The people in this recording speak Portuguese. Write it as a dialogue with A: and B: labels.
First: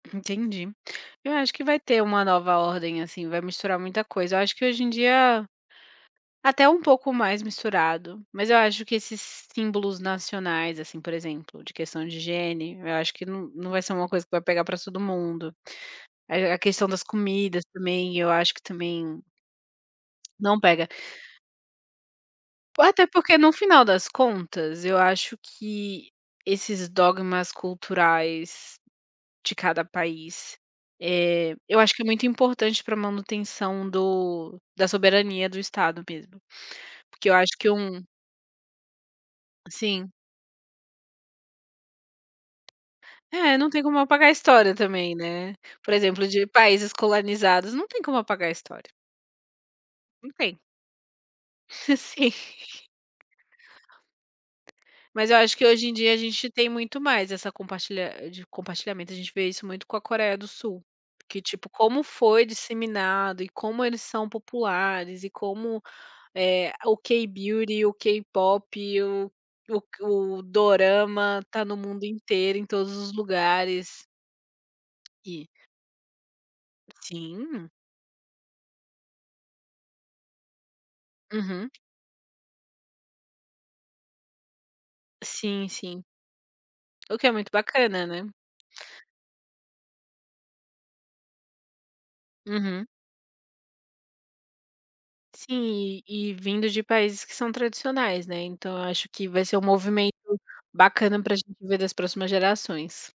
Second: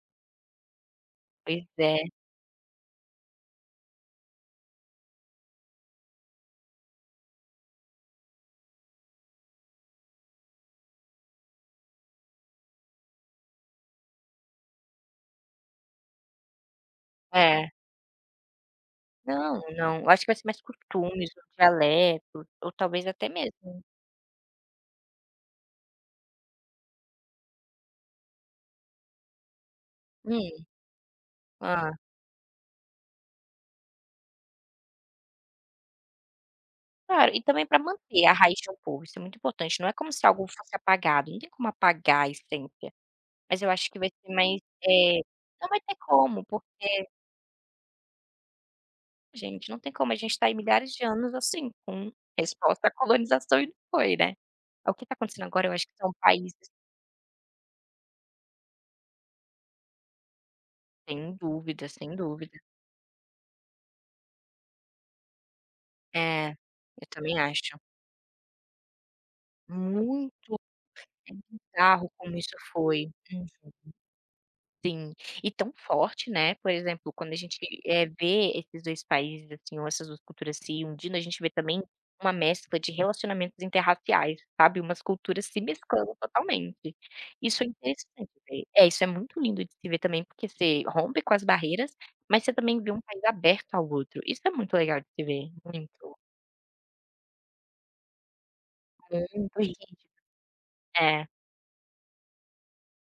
A: Entendi. Eu acho
B: Pois
A: que vai
B: é.
A: ter uma nova ordem assim, vai misturar muita coisa. Eu acho que hoje em dia, até um pouco mais misturado. Mas, eu acho que esses símbolos nacionais, assim, por exemplo, de questão de higiene, eu acho que não não vai ser uma coisa que vai pegar para todo mundo. A a questão das comidas
B: É.
A: também, eu acho que, também
B: Não, não. Eu acho que vai ser
A: não
B: mais
A: pega.
B: costumes ou dialeto, ou,
A: Ou
B: talvez,
A: até
B: até
A: porque no
B: mesmo
A: final das contas eu acho que esses dogmas culturais, de cada
B: Hum.
A: país, eh, eu acho
B: Ah.
A: que é muito importante para manutenção do da soberania do estado mesmo. Porque
B: Claro,
A: eu
B: e
A: acho
B: também
A: que
B: para
A: um
B: manter a raiz de um povo, isso é muito importante. Não é como
A: Sim.
B: se algo fosse apagado, não tem como apagar a essência,
A: É,
B: mas
A: não
B: eu
A: tem
B: acho
A: como
B: que vai
A: apagar a
B: ser mais
A: história também,
B: eh,
A: né.
B: não vai
A: Por
B: ter
A: exemplo,
B: como
A: de países
B: porque
A: colonizados, não tem como apagar a história.
B: Gente, não tem como, a gente
A: Não
B: está ai
A: tem.
B: milhares de anos assim
A: S
B: com
A: Sim.
B: resposta à colonização e não foi, né. O que está
A: Mas eu
B: acontecendo
A: acho que,
B: agora eu acho
A: hoje
B: que
A: em
B: são
A: dia, a gente
B: países
A: tem muito mais essa compartilha de compartilhamento, a gente vê isso muito com a Coreia do Sul.
B: Sem
A: Porque, tipo,
B: dúvida,
A: como
B: sem
A: foi
B: dúvida.
A: disseminado e como eles são populares e como,
B: É.
A: eh, o
B: Eu também acho.
A: K-beauty, o K-pop o o k
B: Muito.
A: o
B: É
A: dorama tá no mundo
B: bizarro como isso
A: inteiro em todos
B: foi
A: os lugares.
B: [unintelligible] Sim.
A: E
B: E tão forte, né, por exemplo, quando a gente,
A: Sim.
B: eh, vê esses 2 países, assim, ou essas 2 culturas se unindo, a gente vê,
A: Uhum.
B: também, uma mescla de relacionamentos interraciais, sabe, umas culturas se
A: Sim, sim.
B: mesclando totalmente.
A: O que é muito
B: Isso é
A: bacana,
B: interessante
A: né.
B: ver. É, isso é muito lindo de se ver também, porque você rompe com as barreiras, mas você também
A: Uhum.
B: vê um país aberto ao outro, isso é muito legal de se ver,
A: Sim.
B: muito.
A: E e vindo de países que são tradicionais, né. Então, eu acho que vai ser um
B: [unintelligible]
A: movimento bacana
B: É.
A: para gente ver das próximas gerações.